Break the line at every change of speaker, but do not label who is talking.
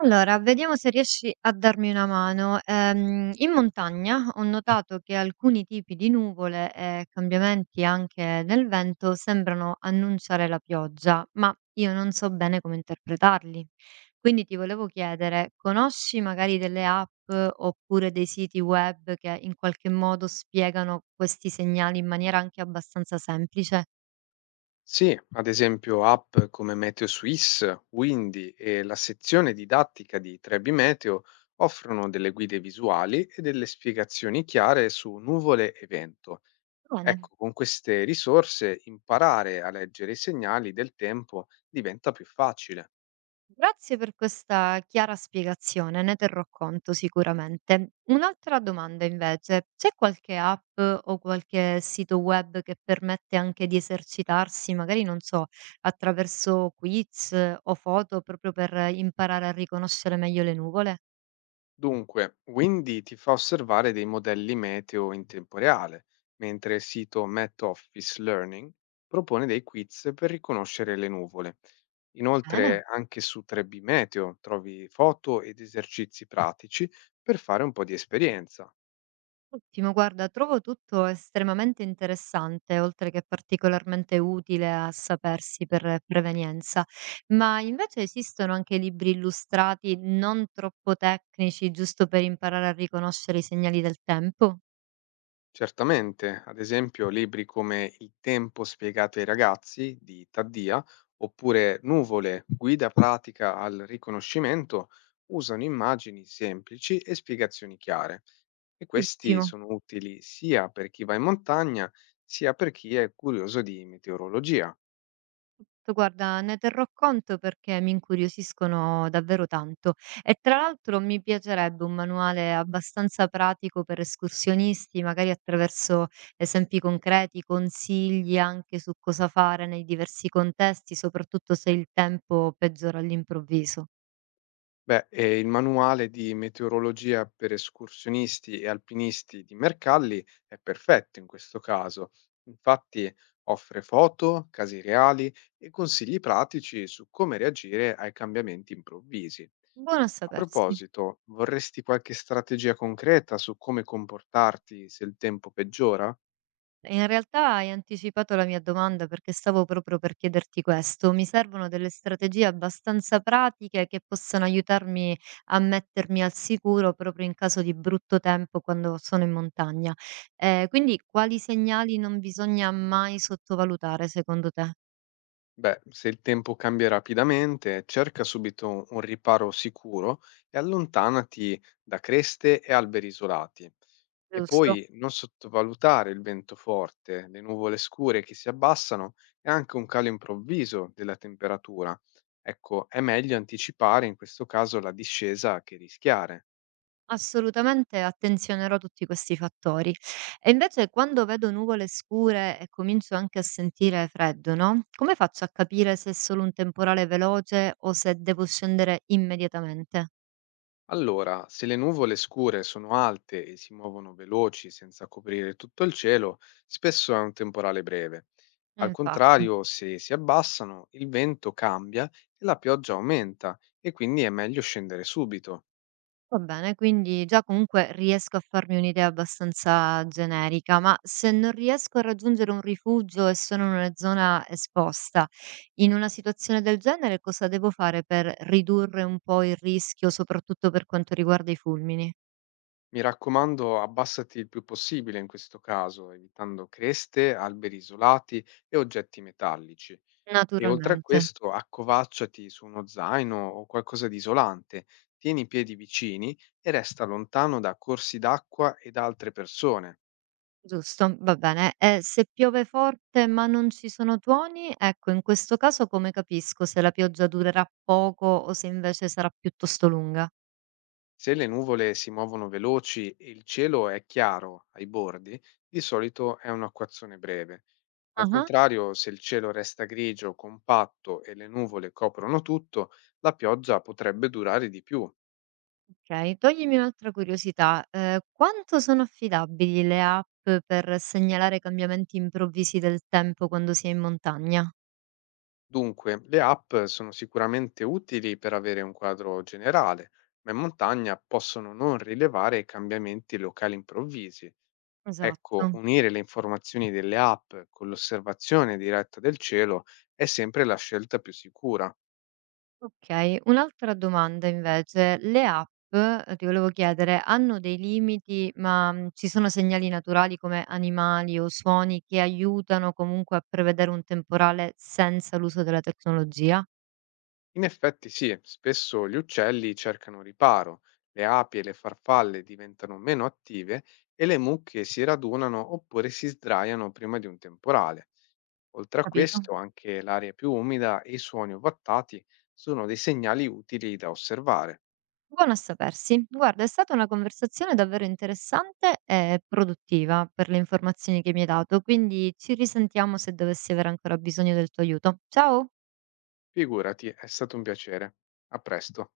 Allora, vediamo se riesci a darmi una mano. In montagna ho notato che alcuni tipi di nuvole e cambiamenti anche nel vento sembrano annunciare la pioggia, ma io non so bene come interpretarli. Quindi ti volevo chiedere, conosci magari delle app oppure dei siti web che in qualche modo spiegano questi segnali in maniera anche abbastanza semplice?
Sì, ad esempio app come Meteo Swiss, Windy e la sezione didattica di Trebi Meteo offrono delle guide visuali e delle spiegazioni chiare su nuvole e vento.
Bene.
Ecco, con queste risorse imparare a leggere i segnali del tempo diventa più facile.
Grazie per questa chiara spiegazione, ne terrò conto sicuramente. Un'altra domanda invece, c'è qualche app o qualche sito web che permette anche di esercitarsi, magari non so, attraverso quiz o foto proprio per imparare a riconoscere meglio le nuvole?
Dunque, Windy ti fa osservare dei modelli meteo in tempo reale, mentre il sito Met Office Learning propone dei quiz per riconoscere le nuvole.
Bene.
Inoltre, anche su 3B Meteo trovi foto ed esercizi pratici per fare un po' di esperienza.
Ottimo, guarda, trovo tutto estremamente interessante, oltre che particolarmente utile a sapersi per prevenienza. Ma invece esistono anche libri illustrati non troppo tecnici, giusto per imparare a riconoscere i segnali del tempo?
Certamente, ad esempio, libri come Il tempo spiegato ai ragazzi di Taddia oppure Nuvole, guida pratica al riconoscimento usano immagini semplici e spiegazioni chiare. E questi
Ottimo.
sono utili sia per chi va in montagna, sia per chi è curioso di meteorologia.
Guarda, ne terrò conto perché mi incuriosiscono davvero tanto e tra l'altro mi piacerebbe un manuale abbastanza pratico per escursionisti, magari attraverso esempi concreti, consigli anche su cosa fare nei diversi contesti, soprattutto se il tempo peggiora all'improvviso.
Beh, e il manuale di meteorologia per escursionisti e alpinisti di Mercalli è perfetto in questo caso. Infatti offre foto, casi reali e consigli pratici su come reagire ai cambiamenti improvvisi.
Buono a
A
sapersi.
proposito, vorresti qualche strategia concreta su come comportarti se il tempo peggiora?
E in realtà hai anticipato la mia domanda perché stavo proprio per chiederti questo. Mi servono delle strategie abbastanza pratiche che possano aiutarmi a mettermi al sicuro proprio in caso di brutto tempo quando sono in montagna. Quindi quali segnali non bisogna mai sottovalutare secondo te?
Beh, se il tempo cambia rapidamente, cerca subito un riparo sicuro e allontanati da creste e alberi isolati. E
Giusto?
poi non sottovalutare il vento forte, le nuvole scure che si abbassano e anche un calo improvviso della temperatura. Ecco, è meglio anticipare in questo caso la discesa che rischiare.
Assolutamente attenzionerò tutti questi fattori. E invece quando vedo nuvole scure e comincio anche a sentire freddo, no? Come faccio a capire se è solo un temporale veloce o se devo scendere immediatamente?
Allora, se le nuvole scure sono alte e si muovono veloci senza coprire tutto il cielo, spesso è un temporale breve. Al
Infatti.
contrario, se si abbassano, il vento cambia e la pioggia aumenta, e quindi è meglio scendere subito.
Va bene, quindi già comunque riesco a farmi un'idea abbastanza generica, ma se non riesco a raggiungere un rifugio e sono in una zona esposta, in una situazione del genere cosa devo fare per ridurre un po' il rischio, soprattutto per quanto riguarda i fulmini?
Mi raccomando, abbassati il più possibile in questo caso, evitando creste, alberi isolati e oggetti metallici. E oltre a
Naturalmente,
questo, accovacciati su uno zaino o qualcosa di isolante, tieni i piedi vicini e resta lontano da corsi d'acqua e da altre persone.
giusto, va bene. E se piove forte ma non ci sono tuoni, ecco, in questo caso come capisco se la pioggia durerà poco o se invece sarà piuttosto lunga?
Se le nuvole si muovono veloci e il cielo è chiaro ai bordi, di solito è un'acquazzone breve. Al
Ah.
contrario, se il cielo resta grigio, compatto e le nuvole coprono tutto, la pioggia potrebbe durare di più.
Okay, toglimi un'altra curiosità, quanto sono affidabili le app per segnalare cambiamenti improvvisi del tempo quando si è in montagna?
Dunque, le app sono sicuramente utili per avere un quadro generale, ma in montagna possono non rilevare cambiamenti locali improvvisi. Ecco,
Esatto.
unire le informazioni delle app con l'osservazione diretta del cielo è sempre la scelta più sicura.
Okay, un'altra domanda invece, le app, ti volevo chiedere, hanno dei limiti, ci sono segnali naturali come animali o suoni che aiutano comunque a prevedere un temporale senza l'uso della tecnologia?
In effetti sì, spesso gli uccelli cercano riparo, le api e le farfalle diventano meno attive e le mucche si radunano oppure si sdraiano prima di un temporale. Oltre a
Capito?
questo, anche l'area più umida e i suoni ovattati sono dei segnali utili da osservare.
Buono a sapersi. Guarda, è stata una conversazione davvero interessante e produttiva per le informazioni che mi hai dato, quindi ci risentiamo se dovessi avere ancora bisogno del tuo aiuto. Ciao!
Figurati, è stato un piacere. A presto.